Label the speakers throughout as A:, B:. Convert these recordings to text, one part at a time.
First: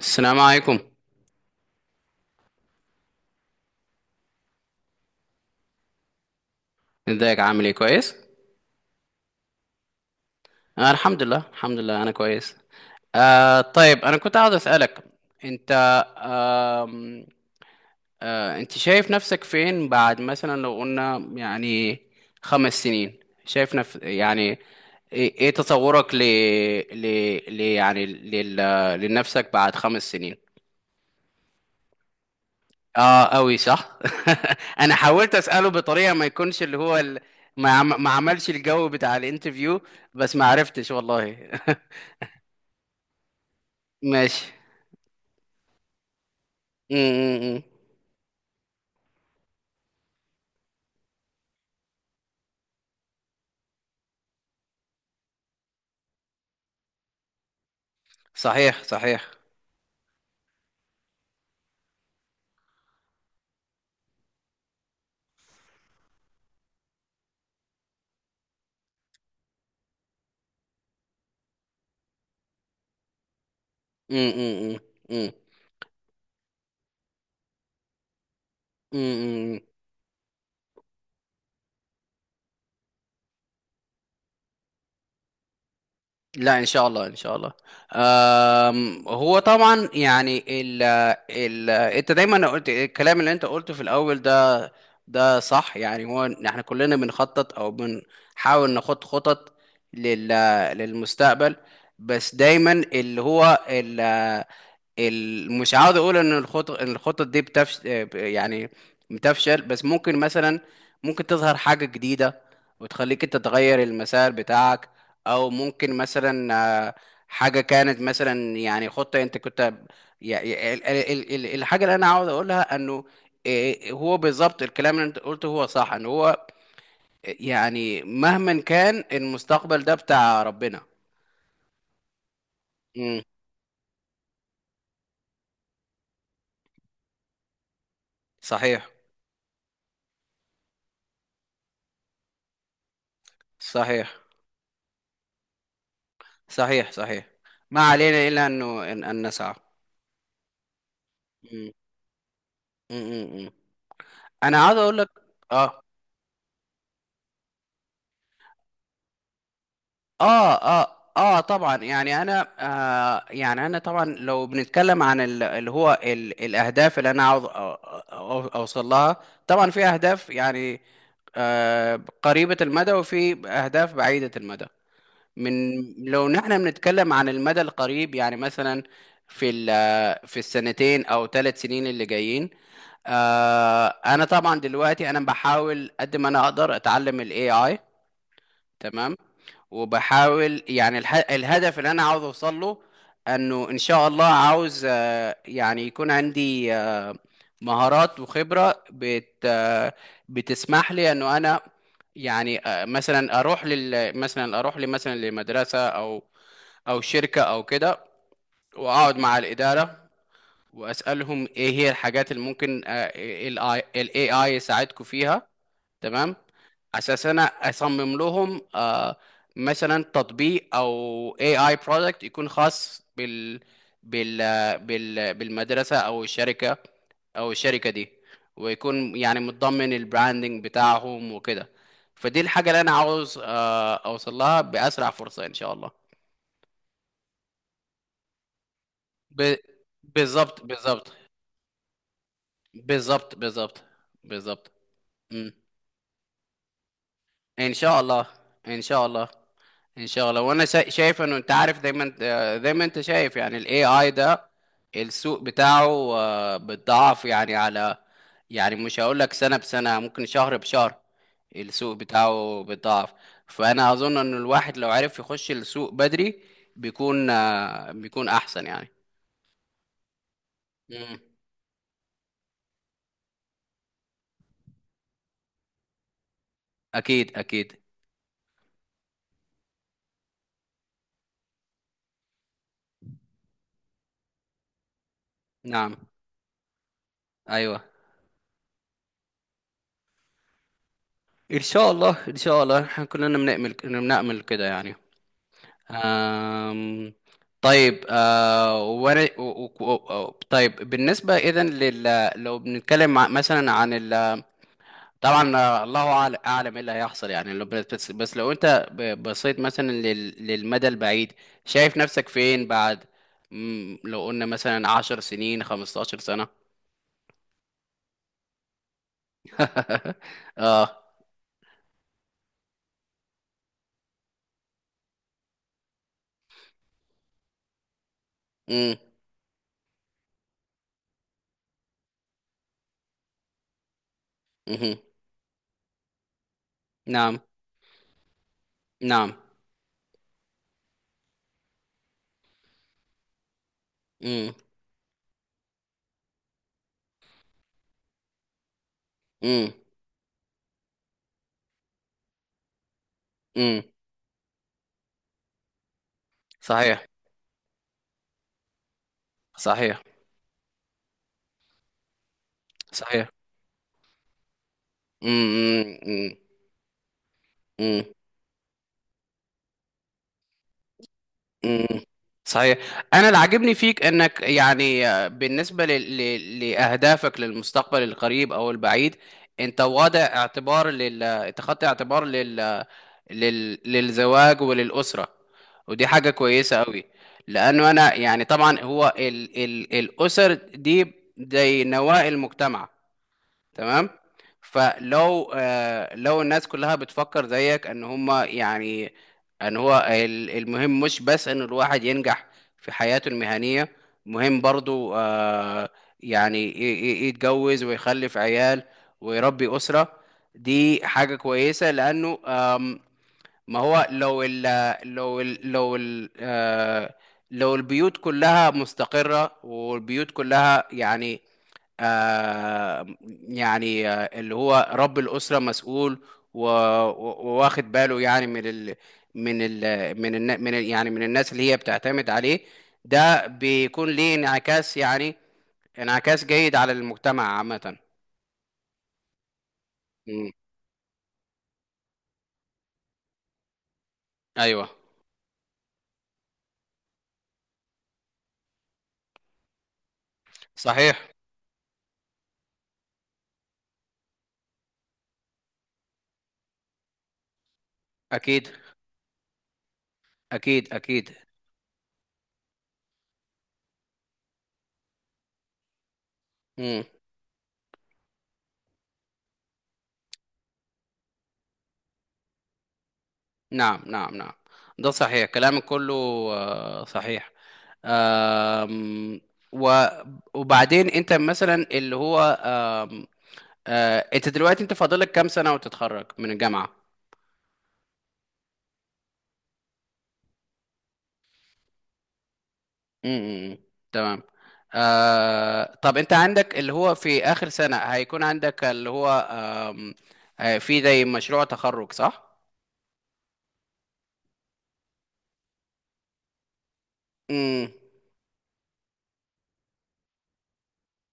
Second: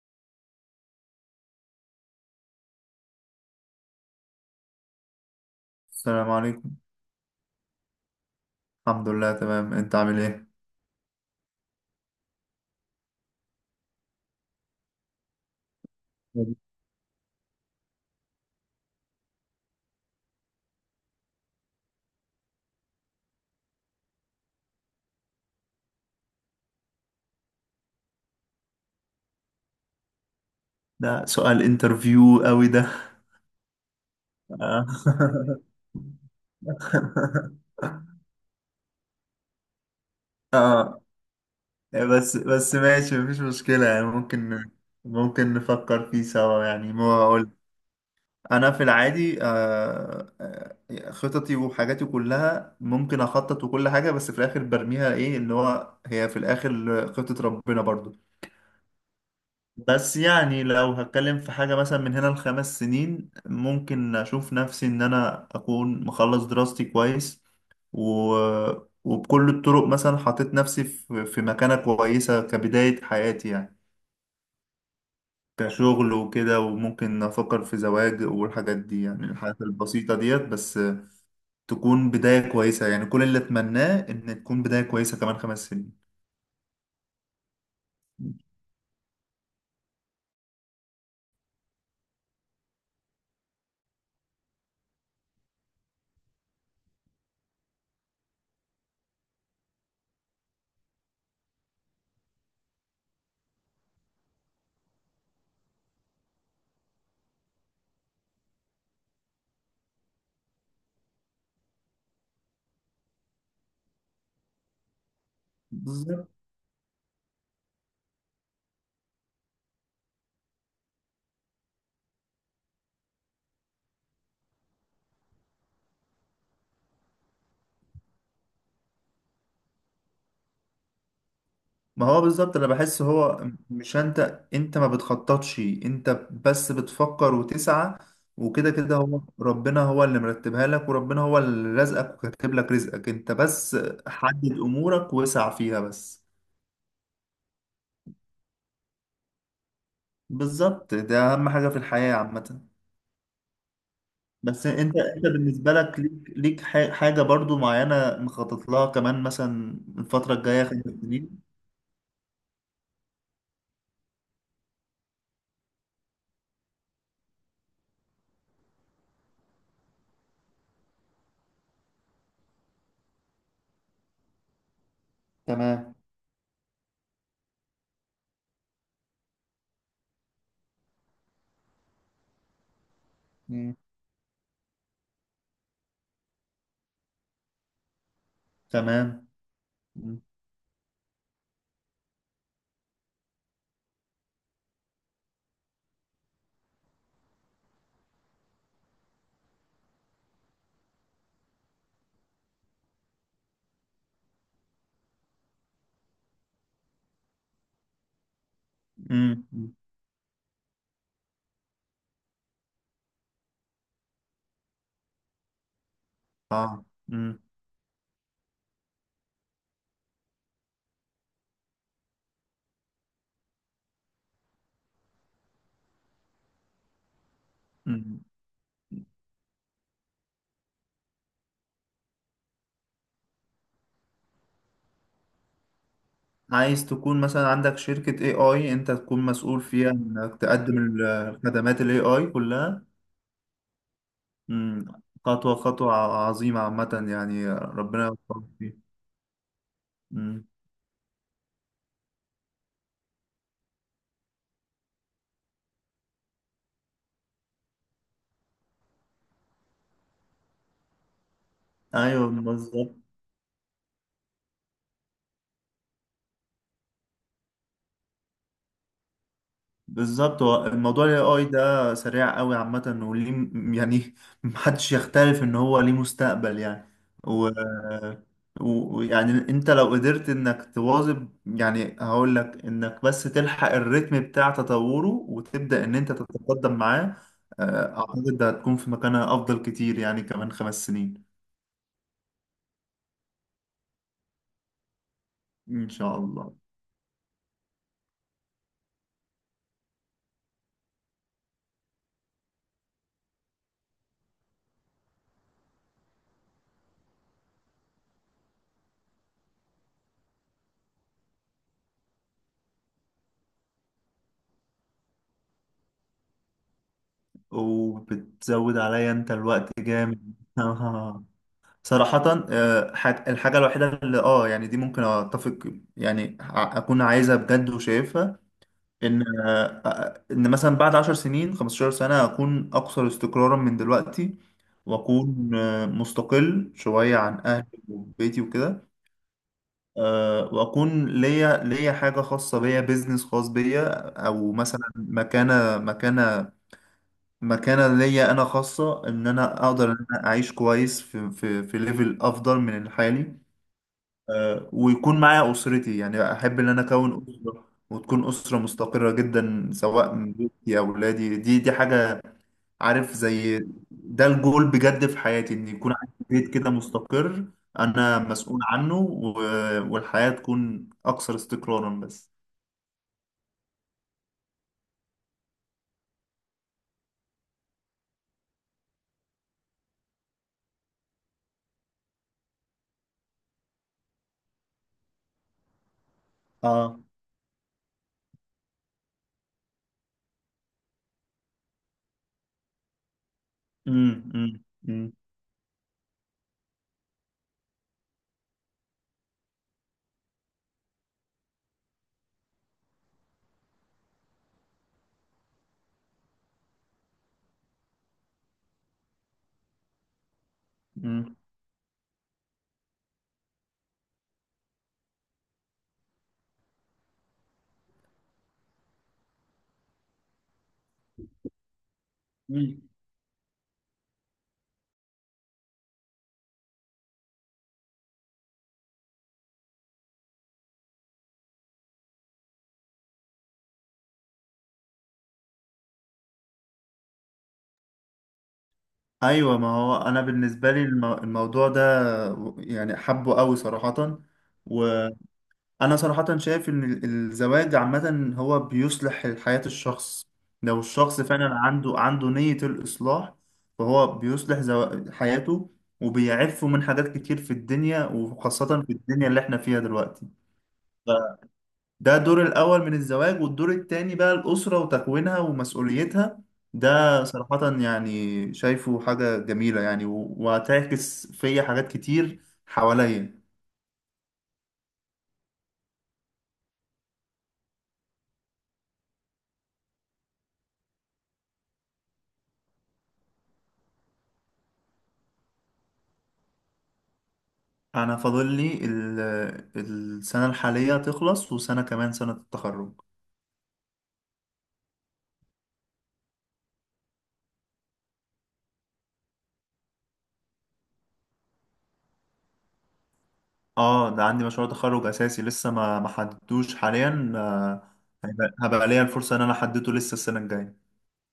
A: السلام عليكم.
B: السلام عليكم.
A: ازيك، عامل ايه؟ كويس.
B: الحمد لله تمام، انت عامل ايه؟
A: انا الحمد لله الحمد لله انا كويس. طيب انا كنت عاوز اسالك. انت آم، آه انت شايف نفسك فين بعد مثلا لو قلنا يعني 5 سنين؟ شايف نف يعني إيه تصورك ل ل ل يعني لل لنفسك بعد 5 سنين.
B: ده سؤال انترفيو قوي ده.
A: اه قوي، صح.
B: اه.
A: انا حاولت اساله بطريقه ما يكونش اللي هو ما عملش الجو بتاع الانترفيو، بس ما عرفتش
B: آه،
A: والله.
B: بس ماشي، مفيش مشكلة يعني
A: ماشي.
B: ممكن، نفكر فيه سوا يعني
A: م
B: ما اقول.
A: -م -م.
B: انا في العادي خططي وحاجاتي كلها ممكن اخطط وكل حاجة، بس في الاخر برميها ايه اللي هو هي في الاخر خطة ربنا برضو.
A: صحيح صحيح.
B: بس يعني لو هتكلم في حاجة مثلا من هنا لخمس سنين، ممكن أشوف نفسي إن أنا أكون مخلص دراستي كويس و... وبكل الطرق مثلا حطيت نفسي في مكانة كويسة كبداية حياتي يعني،
A: م -م -م. م
B: كشغل وكده، وممكن أفكر في زواج والحاجات
A: -م
B: دي، يعني
A: -م.
B: الحاجات البسيطة ديت بس تكون بداية كويسة. يعني كل اللي أتمناه إن تكون بداية كويسة كمان خمس
A: لا، ان شاء الله ان شاء الله. هو طبعا يعني ال ال انت دايما قلت الكلام اللي انت قلته في الاول ده. ده صح، يعني هو إن احنا كلنا بنخطط او بنحاول نخط خطط لل للمستقبل. بس دايما اللي هو مش عاوز اقول ان الخطط دي يعني بتفشل، بس ممكن مثلا ممكن تظهر حاجة جديدة وتخليك انت تغير المسار بتاعك. او ممكن
B: سنين.
A: مثلا آه، حاجة كانت مثلا يعني خطة انت كنت. الحاجة اللي انا عاوز اقولها انه هو بالظبط الكلام اللي انت قلته هو صح، ان هو يعني مهما كان المستقبل ده بتاع ربنا.
B: ما هو بالظبط، انا بحس
A: مم.
B: هو مش انت، ما بتخططش، انت بس بتفكر وتسعى وكده
A: صحيح
B: كده هو ربنا، هو اللي مرتبها لك، وربنا هو اللي رزقك وكاتب لك رزقك، انت بس
A: صحيح
B: حدد امورك واسع فيها بس.
A: صحيح صحيح. ما علينا الا أن نسعى.
B: بالظبط، ده اهم حاجة
A: مم.
B: في الحياة عامة.
A: مم. مم. انا
B: بس
A: عاوز
B: انت
A: اقول لك.
B: انت بالنسبة
A: اه
B: لك، ليك حاجة برضو معينة مخطط لها كمان مثلا الفترة
A: اه
B: الجاية خمس
A: اه
B: سنين؟
A: طبعا يعني انا. يعني انا طبعا لو بنتكلم عن اللي هو الاهداف اللي انا عاوز اوصل لها. طبعا في اهداف يعني قريبة المدى، وفي اهداف بعيدة المدى. من
B: تمام.
A: لو نحن بنتكلم عن المدى القريب، يعني مثلا في ال- آه، في السنتين او 3 سنين اللي جايين.
B: مم.
A: انا طبعا دلوقتي انا بحاول قد ما انا اقدر اتعلم الاي اي. تمام.
B: تمام. مم.
A: وبحاول يعني الهدف اللي انا عاوز اوصل له انه ان شاء الله عاوز يعني يكون عندي مهارات وخبرة بت... آه، بتسمح لي انه انا يعني مثلا اروح لي مثلا لمدرسة او شركة او كده، واقعد مع
B: مم.
A: الإدارة واسألهم ايه هي الحاجات اللي ممكن الاي AI يساعدكم فيها. تمام،
B: اه.
A: اساس انا اصمم لهم مثلا تطبيق او اي اي برودكت يكون خاص بال بالمدرسه او الشركه او الشركه دي،
B: مم.
A: ويكون يعني متضمن البراندنج بتاعهم وكده. فدي الحاجه اللي انا عاوز اوصل لها باسرع فرصه ان شاء الله.
B: عايز تكون مثلا عندك شركة اي اي، انت تكون
A: ب...
B: مسؤول فيها انك
A: بالظبط
B: تقدم
A: بالظبط،
B: الخدمات الاي اي كلها.
A: بالظبط بالظبط بالظبط.
B: مم. خطوة خطوة عظيمة عامة يعني،
A: ان شاء
B: ربنا
A: الله
B: يوفقك
A: ان
B: فيها.
A: شاء الله ان شاء الله.
B: مم.
A: وانا شايف انه انت عارف دايما، زي ما انت شايف يعني الاي اي ده، السوق بتاعه بيتضاعف يعني. على يعني مش هقول لك سنة بسنة، ممكن شهر بشهر، السوق
B: ايوه
A: بتاعه
B: بالظبط.
A: بيتضاعف. فانا اظن ان الواحد لو عرف يخش السوق بدري، بيكون بيكون احسن يعني.
B: بالظبط، هو الموضوع ال
A: مم.
B: AI ده سريع قوي عامة، وليه يعني محدش يختلف ان هو ليه مستقبل يعني.
A: اكيد
B: و...
A: اكيد.
B: ويعني انت لو قدرت انك تواظب يعني، هقول لك انك بس تلحق الريتم بتاع تطوره وتبدأ ان
A: نعم.
B: انت تتقدم معاه.
A: ايوه.
B: اعتقد ده هتكون في مكانها افضل كتير يعني كمان خمس سنين
A: ان شاء الله ان شاء الله، احنا كلنا بنأمل كده يعني.
B: ان شاء الله.
A: آم، طيب آه وانا و- و- و- طيب بالنسبة اذا لو بنتكلم مثلا عن طبعا الله اعلم ايه اللي هيحصل يعني لو بس لو انت بصيت مثلا للمدى البعيد. شايف نفسك فين بعد، لو قلنا مثلا 10 سنين 15 سنة؟
B: وبتزود عليا انت الوقت جامد
A: اه.
B: صراحة الحاجة الوحيدة اللي اه يعني دي ممكن اتفق يعني اكون عايزها بجد وشايفها.
A: امم.
B: ان ان مثلا بعد عشر سنين، خمستاشر سنة، اكون اكثر استقرارا من دلوقتي.
A: مهم.
B: واكون مستقل شوية
A: نعم
B: عن اهلي وبيتي وكده.
A: نعم.
B: واكون ليا حاجة خاصة بيا، بيزنس خاص بيا، او
A: امم
B: مثلا مكانة مكانة ليا انا خاصة، ان انا
A: امم
B: اقدر ان انا اعيش كويس في في ليفل افضل من الحالي.
A: امم.
B: ويكون معايا أسرتي، يعني أحب إن أنا
A: صحيح
B: أكون أسرة وتكون أسرة مستقرة جدا،
A: صحيح
B: سواء من بيتي أو أولادي. دي حاجة عارف
A: صحيح.
B: زي، ده الجول بجد في حياتي، إن يكون عندي
A: امم
B: بيت كده مستقر،
A: امم.
B: أنا مسؤول عنه، والحياة تكون أكثر
A: مم.
B: استقرارا بس.
A: صحيح. انا اللي عاجبني فيك انك يعني بالنسبه لاهدافك للمستقبل القريب او البعيد، انت واضع اعتبار لل اتخذت اعتبار للزواج وللاسره، ودي حاجه كويسه
B: آه.
A: قوي. لانه انا يعني طبعا هو الاسر دي زي نواة المجتمع. تمام.
B: أمم، أمم، أمم،
A: فلو آه لو الناس كلها بتفكر زيك، ان هما يعني ان هو المهم مش بس ان الواحد ينجح في حياته المهنية، مهم برضو يعني يتجوز ويخلف عيال ويربي أسرة. دي
B: أمم،
A: حاجة كويسة لأنه، ما هو لو ال لو ال لو ال آه لو البيوت كلها مستقرة، والبيوت كلها يعني
B: أمم.
A: آه اللي هو رب الأسرة مسؤول وواخد باله يعني من ال من ال من ال من ال يعني من الناس اللي هي بتعتمد عليه، ده بيكون ليه انعكاس، يعني انعكاس جيد على المجتمع عامة.
B: أيوة، ما هو أنا
A: مم.
B: بالنسبة لي الموضوع ده يعني حبه قوي صراحة. و
A: ايوه.
B: انا صراحة شايف ان الزواج عامة هو بيصلح حياة الشخص، لو الشخص
A: صحيح.
B: فعلا عنده نية الإصلاح، فهو بيصلح حياته، وبيعفه من حاجات كتير في الدنيا،
A: اكيد
B: وخاصة في الدنيا اللي احنا فيها دلوقتي.
A: اكيد اكيد.
B: فده دور الأول من الزواج، والدور التاني بقى الأسرة وتكوينها ومسؤوليتها.
A: مم.
B: ده صراحة يعني شايفه حاجة جميلة يعني، وهتعكس فيا حاجات كتير حواليا.
A: نعم نعم نعم. ده صحيح كلامك كله، صحيح. آم، و- وبعدين انت مثلا اللي هو انت دلوقتي انت فاضلك كام سنة وتتخرج من الجامعة؟
B: انا فاضل لي السنه الحاليه تخلص وسنه كمان، سنه التخرج.
A: امم. تمام. طب انت عندك اللي هو في اخر سنة هيكون عندك اللي هو آم، آه، في زي مشروع تخرج، صح؟
B: اه ده عندي مشروع تخرج اساسي، لسه ما حددتوش حاليا.
A: امم
B: هيبقى، هبقى ليا الفرصه ان انا احدده لسه السنه الجايه.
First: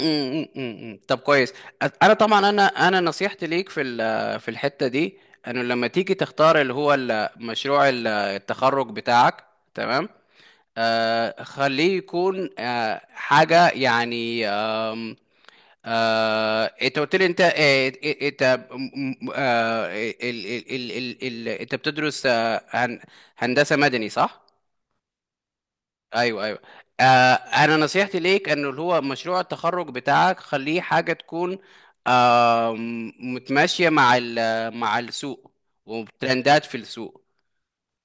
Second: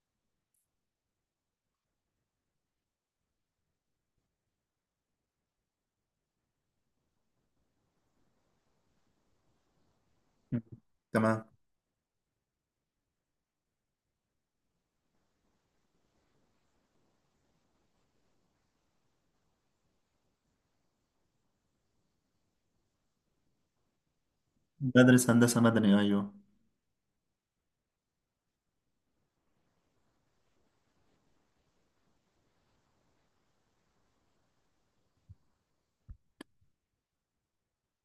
A: امم. طب كويس. انا طبعا انا انا نصيحتي ليك في في الحتة دي، انه لما تيجي تختار اللي هو مشروع التخرج بتاعك. تمام.
B: مم. تمام.
A: خليه يكون حاجة يعني. انت قلت لي انت انت انت بتدرس هندسة مدني، صح؟
B: بدرس هندسه مدني ايوه.
A: ايوه ايوه. انا نصيحتي ليك انه اللي هو مشروع التخرج بتاعك خليه حاجة تكون متماشية مع مع السوق وترندات في السوق.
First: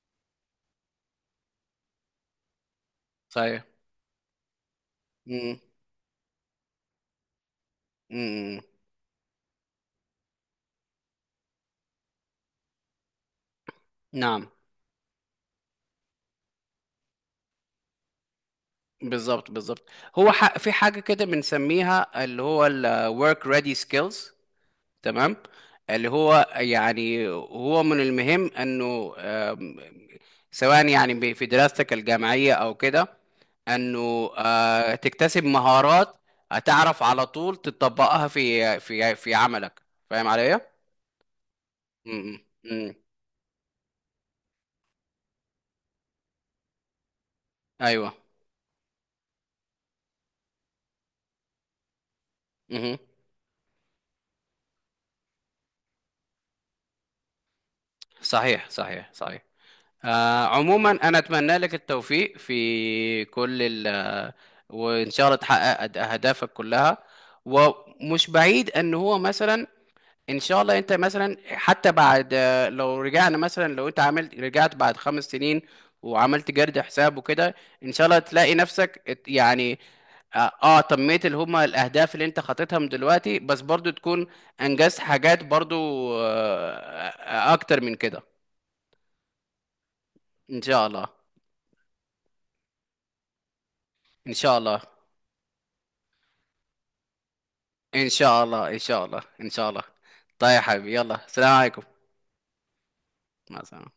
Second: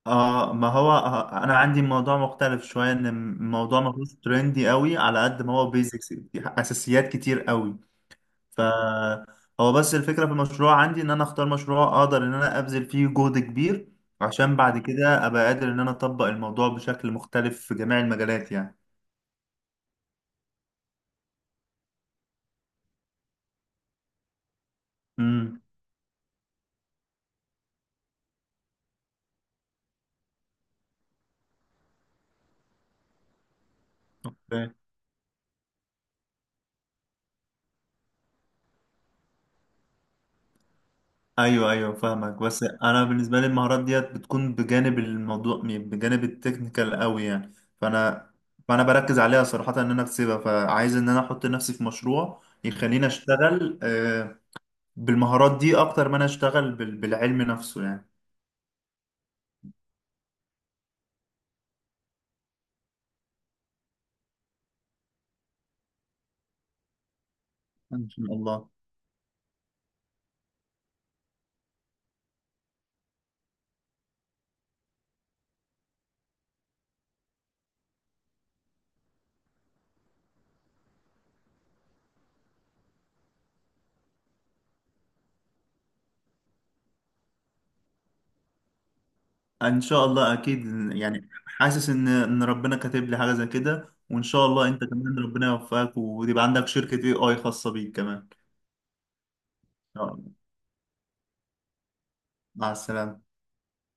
B: اه ما هو انا عندي موضوع مختلف شويه، ان
A: صحيح.
B: الموضوع ما فيهوش ترندي قوي على قد ما
A: مم.
B: هو بيزكس اساسيات كتير قوي.
A: مم.
B: فهو بس الفكرة في المشروع عندي، ان انا اختار مشروع اقدر ان انا ابذل فيه جهد كبير،
A: نعم.
B: عشان بعد كده ابقى قادر ان انا اطبق الموضوع بشكل مختلف في جميع المجالات يعني.
A: بالظبط بالظبط. هو في حاجة كده بنسميها اللي هو ال work ready skills. تمام.
B: امم.
A: اللي هو يعني هو من المهم انه، سواء يعني في دراستك الجامعية او كده، انه
B: فاهم.
A: تكتسب مهارات هتعرف على طول تطبقها في عملك. فاهم عليا؟
B: ايوه ايوه فاهمك،
A: م-
B: بس
A: م- م.
B: انا بالنسبة لي المهارات ديت بتكون بجانب الموضوع، بجانب التكنيكال قوي يعني.
A: ايوه.
B: فانا فانا بركز عليها صراحة ان انا اكسبها، فعايز ان انا احط نفسي في مشروع
A: مه.
B: يخليني اشتغل بالمهارات دي اكتر ما انا اشتغل بالعلم نفسه يعني.
A: صحيح صحيح صحيح. عموما انا اتمنى لك التوفيق في كل ال وان شاء الله تحقق اهدافك كلها.
B: ان
A: ومش
B: شاء الله.
A: بعيد ان هو مثلا، ان شاء الله انت مثلا حتى بعد، لو رجعنا مثلا لو انت رجعت بعد 5 سنين وعملت جرد حساب وكده، ان شاء الله تلاقي نفسك يعني تميت اللي هما الاهداف اللي انت خطيتها من دلوقتي، بس برضو تكون انجزت حاجات برضو آه، اكتر من كده.
B: ان شاء الله
A: ان
B: اكيد.
A: شاء الله
B: يعني حاسس ان ربنا كاتب لي حاجه زي كده، وان
A: ان
B: شاء
A: شاء
B: الله
A: الله
B: انت كمان ربنا يوفقك وتبقى عندك شركه اي اي خاصه بيك
A: ان
B: كمان.
A: شاء الله ان شاء الله ان شاء الله.
B: يلا،
A: طيب يا حبيبي، يلا سلام عليكم.
B: مع السلامه.
A: مع السلامة.